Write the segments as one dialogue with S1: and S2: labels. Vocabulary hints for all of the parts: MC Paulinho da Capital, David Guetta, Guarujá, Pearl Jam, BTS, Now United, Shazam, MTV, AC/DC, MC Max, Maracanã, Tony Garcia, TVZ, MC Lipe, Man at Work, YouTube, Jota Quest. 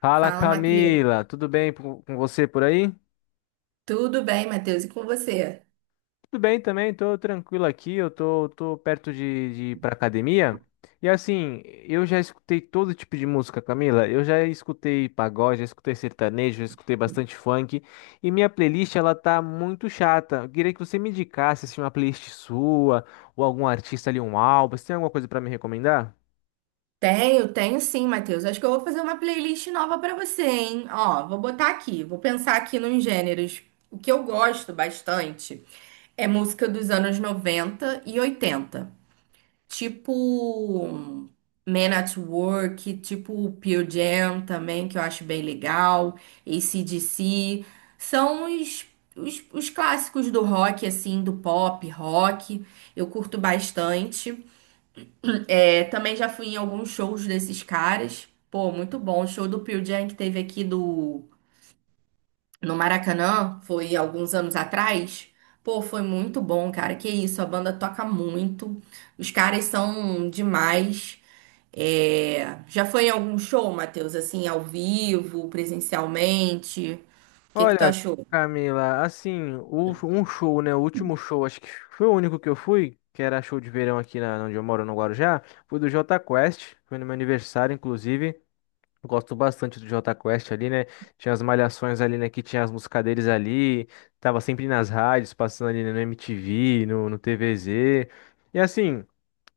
S1: Fala,
S2: Fala, Matheus.
S1: Camila, tudo bem com você por aí?
S2: Tudo bem, Matheus? E com você?
S1: Tudo bem também, tô tranquilo aqui, eu tô perto de ir pra academia. E assim, eu já escutei todo tipo de música, Camila. Eu já escutei pagode, já escutei sertanejo, já escutei bastante funk. E minha playlist, ela tá muito chata. Eu queria que você me indicasse, assim, uma playlist sua, ou algum artista ali, um álbum. Você tem alguma coisa pra me recomendar?
S2: Tenho sim, Matheus. Acho que eu vou fazer uma playlist nova pra você, hein? Ó, vou botar aqui, vou pensar aqui nos gêneros. O que eu gosto bastante é música dos anos 90 e 80, tipo hum, Man at Work, tipo Pearl Jam também, que eu acho bem legal, AC/DC. São os clássicos do rock, assim, do pop, rock. Eu curto bastante. É, também já fui em alguns shows desses caras. Pô, muito bom. O show do Pearl Jam que teve aqui do no Maracanã, foi alguns anos atrás. Pô, foi muito bom, cara. Que isso, a banda toca muito. Os caras são demais. É, já foi em algum show, Matheus? Assim, ao vivo, presencialmente? O que que tu
S1: Olha,
S2: achou?
S1: Camila, assim, um show, né? O último show, acho que foi o único que eu fui, que era show de verão aqui onde eu moro, no Guarujá, foi do Jota Quest, foi no meu aniversário, inclusive. Eu gosto bastante do Jota Quest ali, né? Tinha as malhações ali, né? Que tinha as músicas deles ali, tava sempre nas rádios, passando ali, né, no MTV, no TVZ. E assim.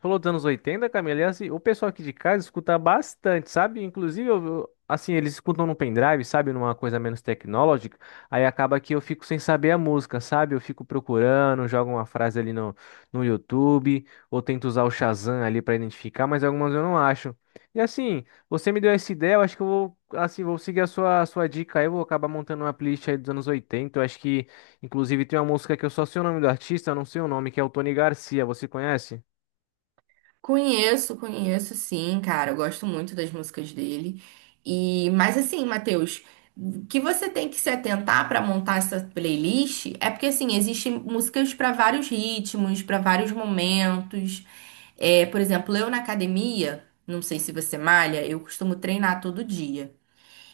S1: Falou dos anos oitenta, Camila, e assim, o pessoal aqui de casa escuta bastante, sabe? Inclusive, assim, eles escutam no pendrive, sabe? Numa coisa menos tecnológica, aí acaba que eu fico sem saber a música, sabe? Eu fico procurando, jogo uma frase ali no YouTube, ou tento usar o Shazam ali pra identificar, mas algumas eu não acho. E assim, você me deu essa ideia, eu acho que eu vou, assim, vou seguir a sua dica aí. Eu vou acabar montando uma playlist aí dos anos oitenta, eu acho que, inclusive, tem uma música que eu só sei o nome do artista, eu não sei o nome, que é o Tony Garcia. Você conhece?
S2: Conheço sim, cara. Eu gosto muito das músicas dele. E, mas assim, Matheus, o que você tem que se atentar para montar essa playlist é porque assim, existem músicas para vários ritmos, para vários momentos. É, por exemplo, eu na academia, não sei se você malha, eu costumo treinar todo dia.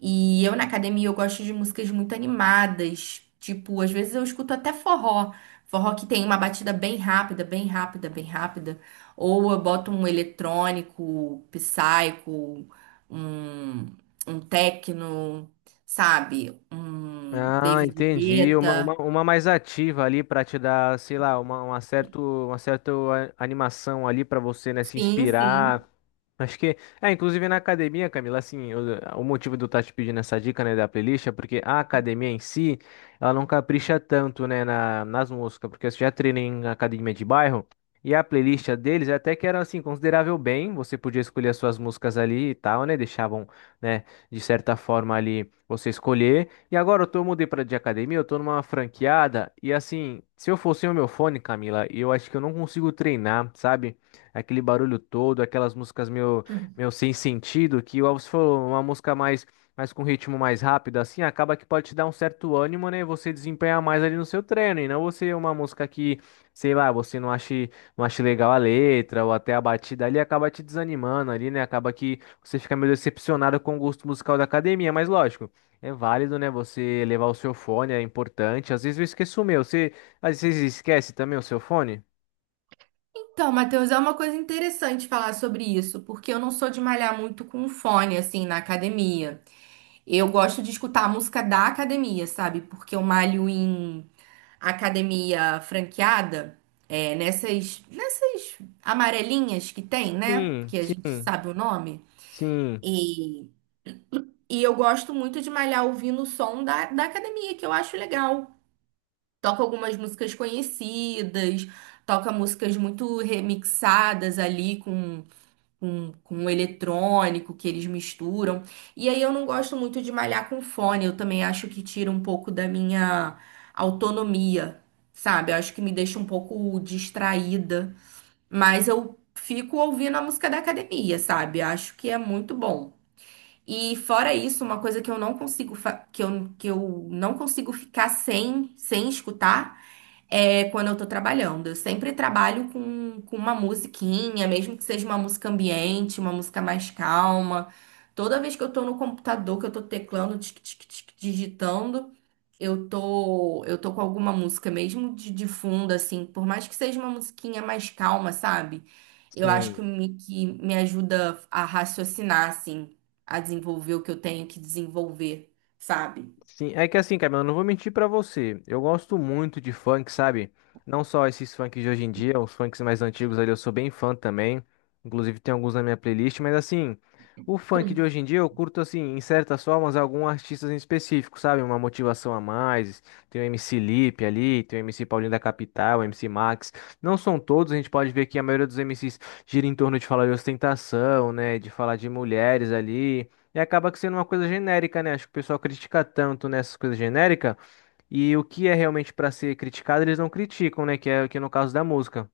S2: E eu na academia eu gosto de músicas muito animadas, tipo, às vezes eu escuto até forró, forró que tem uma batida bem rápida, bem rápida, bem rápida, ou eu boto um eletrônico, psycho, um um techno, sabe? Um
S1: Ah,
S2: David
S1: entendi. Uma, uma,
S2: Guetta.
S1: uma mais ativa ali para te dar, sei lá, uma certa animação ali para você, né, se
S2: Sim, sim.
S1: inspirar. Acho que, é, inclusive na academia, Camila, assim, o motivo de eu estar te pedindo essa dica, né, da playlist é porque a academia em si, ela não capricha tanto, né, nas músicas, porque eu já treinei em academia de bairro, e a playlist deles até que era, assim, considerável bem, você podia escolher as suas músicas ali e tal, né, deixavam, né, de certa forma ali você escolher. E agora eu tô, mudei pra de academia, eu tô numa franqueada, e assim, se eu fosse o meu fone, Camila, eu acho que eu não consigo treinar, sabe? Aquele barulho todo, aquelas músicas meu, meu, sem sentido, que ó, se for uma música mais com ritmo mais rápido, assim, acaba que pode te dar um certo ânimo, né? E você desempenhar mais ali no seu treino, e não você uma música que, sei lá, você não ache legal a letra, ou até a batida ali, acaba te desanimando ali, né? Acaba que você fica meio decepcionado com o gosto musical da academia, mas lógico. É válido, né? Você levar o seu fone, é importante. Às vezes eu esqueço o meu. Você, às vezes esquece também o seu fone?
S2: Então, Matheus, é uma coisa interessante falar sobre isso, porque eu não sou de malhar muito com fone, assim, na academia. Eu gosto de escutar a música da academia, sabe? Porque eu malho em academia franqueada, é, nessas amarelinhas que tem, né?
S1: Sim,
S2: Que a gente
S1: sim,
S2: sabe o nome.
S1: sim,
S2: E, e eu gosto muito de malhar ouvindo o som da academia, que eu acho legal. Toca algumas músicas conhecidas, toca músicas muito remixadas ali com o eletrônico que eles misturam. E aí eu não gosto muito de malhar com fone, eu também acho que tira um pouco da minha autonomia, sabe? Eu acho que me deixa um pouco distraída, mas eu fico ouvindo a música da academia, sabe? Acho que é muito bom. E fora isso, uma coisa que eu não consigo que eu não consigo ficar sem escutar é quando eu tô trabalhando. Eu sempre trabalho com uma musiquinha, mesmo que seja uma música ambiente, uma música mais calma. Toda vez que eu tô no computador, que eu tô teclando, tic, tic, tic, digitando, eu tô com alguma música mesmo de fundo, assim, por mais que seja uma musiquinha mais calma, sabe? Eu acho que
S1: sim.
S2: me, que me ajuda a raciocinar, assim, a desenvolver o que eu tenho que desenvolver, sabe?
S1: Sim, é que assim, Camila, eu não vou mentir pra você. Eu gosto muito de funk, sabe? Não só esses funks de hoje em dia, os funks mais antigos ali, eu sou bem fã também. Inclusive tem alguns na minha playlist, mas assim, o funk de hoje em dia eu curto assim, em certas formas, alguns artistas em específico, sabe? Uma motivação a mais. Tem o MC Lipe ali, tem o MC Paulinho da Capital, o MC Max. Não são todos, a gente pode ver que a maioria dos MCs gira em torno de falar de ostentação, né? De falar de mulheres ali. E acaba que sendo uma coisa genérica, né? Acho que o pessoal critica tanto nessas coisas genéricas e o que é realmente pra ser criticado eles não criticam, né? Que é no caso da música.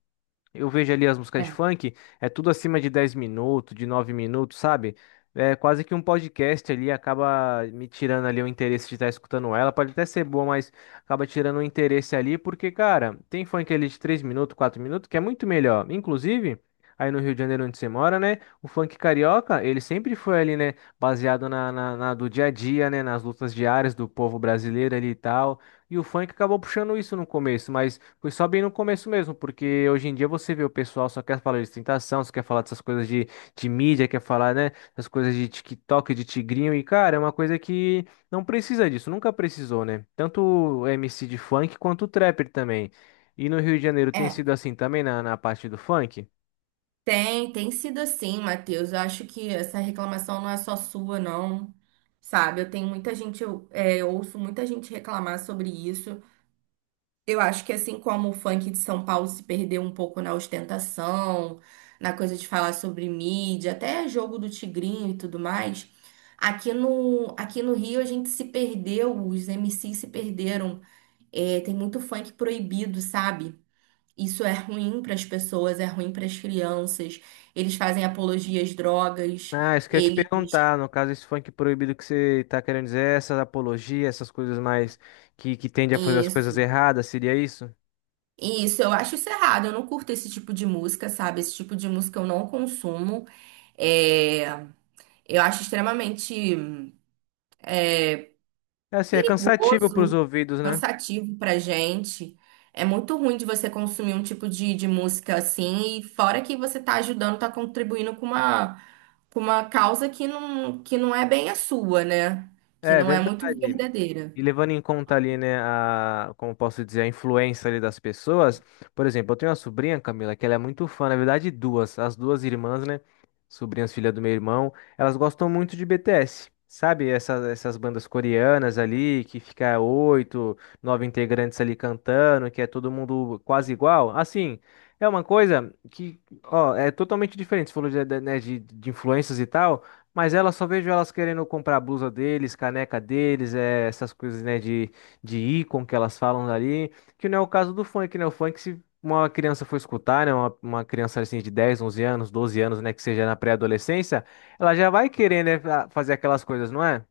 S1: Eu vejo ali as músicas de funk, é tudo acima de 10 minutos, de 9 minutos, sabe? É quase que um podcast ali, acaba me tirando ali o interesse de estar escutando ela. Pode até ser boa, mas acaba tirando o interesse ali, porque, cara, tem funk ali de 3 minutos, 4 minutos, que é muito melhor. Inclusive, aí no Rio de Janeiro, onde você mora, né? O funk carioca, ele sempre foi ali, né? Baseado na do dia a dia, né? Nas lutas diárias do povo brasileiro ali e tal. E o funk acabou puxando isso no começo, mas. Foi só bem no começo mesmo, porque hoje em dia você vê o pessoal só quer falar de ostentação, só quer falar dessas coisas de mídia, quer falar, né, essas coisas de TikTok, de tigrinho, e cara, é uma coisa que não precisa disso, nunca precisou, né? Tanto o MC de funk quanto o trapper também. E no Rio de Janeiro tem
S2: É.
S1: sido assim também na parte do funk?
S2: Tem sido assim, Matheus. Eu acho que essa reclamação não é só sua, não. Sabe, eu tenho muita gente, eu ouço muita gente reclamar sobre isso. Eu acho que assim como o funk de São Paulo se perdeu um pouco na ostentação, na coisa de falar sobre mídia, até jogo do Tigrinho e tudo mais, aqui no Rio a gente se perdeu, os MCs se perderam. É, tem muito funk proibido, sabe? Isso é ruim para as pessoas, é ruim para as crianças. Eles fazem apologias às drogas,
S1: Ah, isso que eu ia te
S2: eles.
S1: perguntar, no caso, esse funk proibido que você tá querendo dizer, essa apologia, essas coisas mais que tende a fazer as coisas
S2: Isso.
S1: erradas, seria isso?
S2: Isso, eu acho isso errado. Eu não curto esse tipo de música, sabe? Esse tipo de música eu não consumo. É, eu acho extremamente
S1: É assim, é cansativo pros
S2: perigoso,
S1: ouvidos, né?
S2: cansativo pra gente. É muito ruim de você consumir um tipo de música assim, e fora que você tá ajudando, tá contribuindo com uma causa que não é bem a sua, né? Que
S1: É,
S2: não é muito
S1: verdade.
S2: verdadeira.
S1: E levando em conta ali, né, a, como eu posso dizer, a influência ali das pessoas. Por exemplo, eu tenho uma sobrinha, Camila, que ela é muito fã, na verdade, as duas irmãs, né, sobrinhas, filha do meu irmão, elas gostam muito de BTS. Sabe, essas bandas coreanas ali, que fica oito, nove integrantes ali cantando, que é todo mundo quase igual. Assim, é uma coisa que, ó, é totalmente diferente. Você falou né, de influências e tal. Mas ela só vejo elas querendo comprar a blusa deles, caneca deles, essas coisas, né, de ícone que elas falam ali, que não é o caso do funk, né? O funk, se uma criança for escutar, né, uma criança assim de 10, 11 anos, 12 anos, né, que seja na pré-adolescência, ela já vai querer, né, fazer aquelas coisas, não é?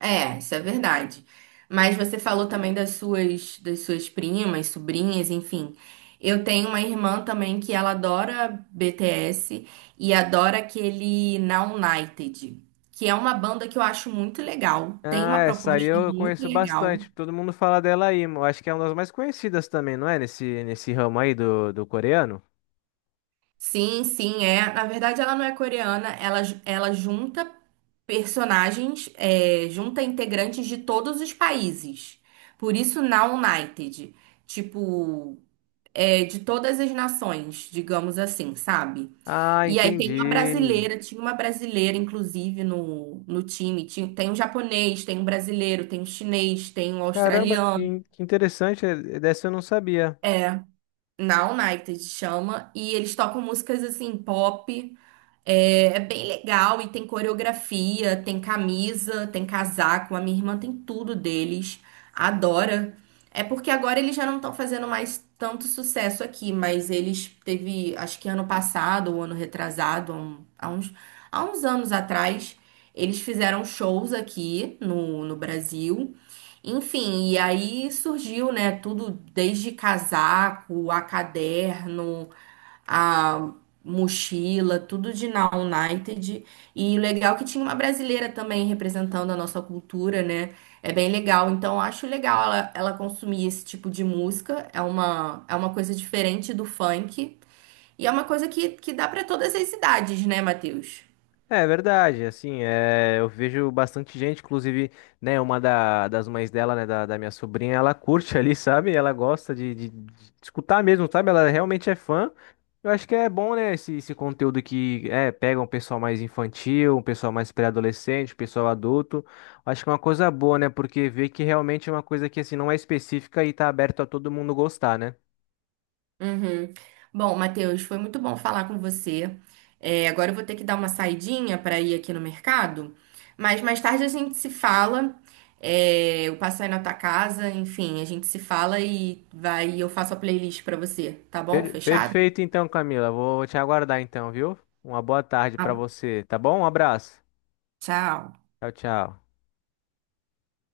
S2: É, isso é verdade. Mas você falou também das suas primas, sobrinhas, enfim. Eu tenho uma irmã também que ela adora BTS e adora aquele Now United, que é uma banda que eu acho muito legal. Tem
S1: Ah,
S2: uma
S1: essa aí
S2: proposta
S1: eu
S2: muito
S1: conheço
S2: legal.
S1: bastante, todo mundo fala dela aí, eu acho que é uma das mais conhecidas também, não é? Nesse ramo aí do coreano.
S2: Sim, sim, é. Na verdade, ela não é coreana, ela, ela junta personagens, é, junta integrantes de todos os países. Por isso, Now United. Tipo, é, de todas as nações, digamos assim, sabe?
S1: Ah,
S2: E aí tem uma
S1: entendi.
S2: brasileira, tinha uma brasileira, inclusive, no time. Tinha, tem um japonês, tem um brasileiro, tem um chinês, tem um
S1: Caramba,
S2: australiano.
S1: que interessante, dessa eu não sabia.
S2: Na United chama. E eles tocam músicas assim, pop. É, é bem legal e tem coreografia, tem camisa, tem casaco. A minha irmã tem tudo deles. Adora. É porque agora eles já não estão fazendo mais tanto sucesso aqui, mas eles teve, acho que ano passado ou ano retrasado, há uns anos atrás, eles fizeram shows aqui no Brasil. Enfim, e aí surgiu, né, tudo desde casaco a caderno a mochila, tudo de Na United. E legal que tinha uma brasileira também representando a nossa cultura, né? É bem legal. Então, eu acho legal ela consumir esse tipo de música. É uma coisa diferente do funk. E é uma coisa que dá para todas as idades, né, Matheus?
S1: É verdade, assim, é, eu vejo bastante gente, inclusive, né, uma das mães dela, né, da minha sobrinha, ela curte ali, sabe? Ela gosta de escutar mesmo, sabe? Ela realmente é fã. Eu acho que é bom, né, esse conteúdo que, é, pega um pessoal mais infantil, um pessoal mais pré-adolescente, um pessoal adulto. Acho que é uma coisa boa, né, porque vê que realmente é uma coisa que, assim, não é específica e tá aberto a todo mundo gostar, né?
S2: Uhum. Bom, Matheus, foi muito bom falar com você. É, agora eu vou ter que dar uma saidinha para ir aqui no mercado, mas mais tarde a gente se fala. É, eu passo aí na tua casa, enfim, a gente se fala e vai, eu faço a playlist para você, tá bom?
S1: Per-
S2: Fechado?
S1: perfeito, então, Camila, vou te aguardar, então, viu? Uma boa tarde pra
S2: Ah,
S1: você, tá bom? Um abraço.
S2: tchau.
S1: Tchau, tchau.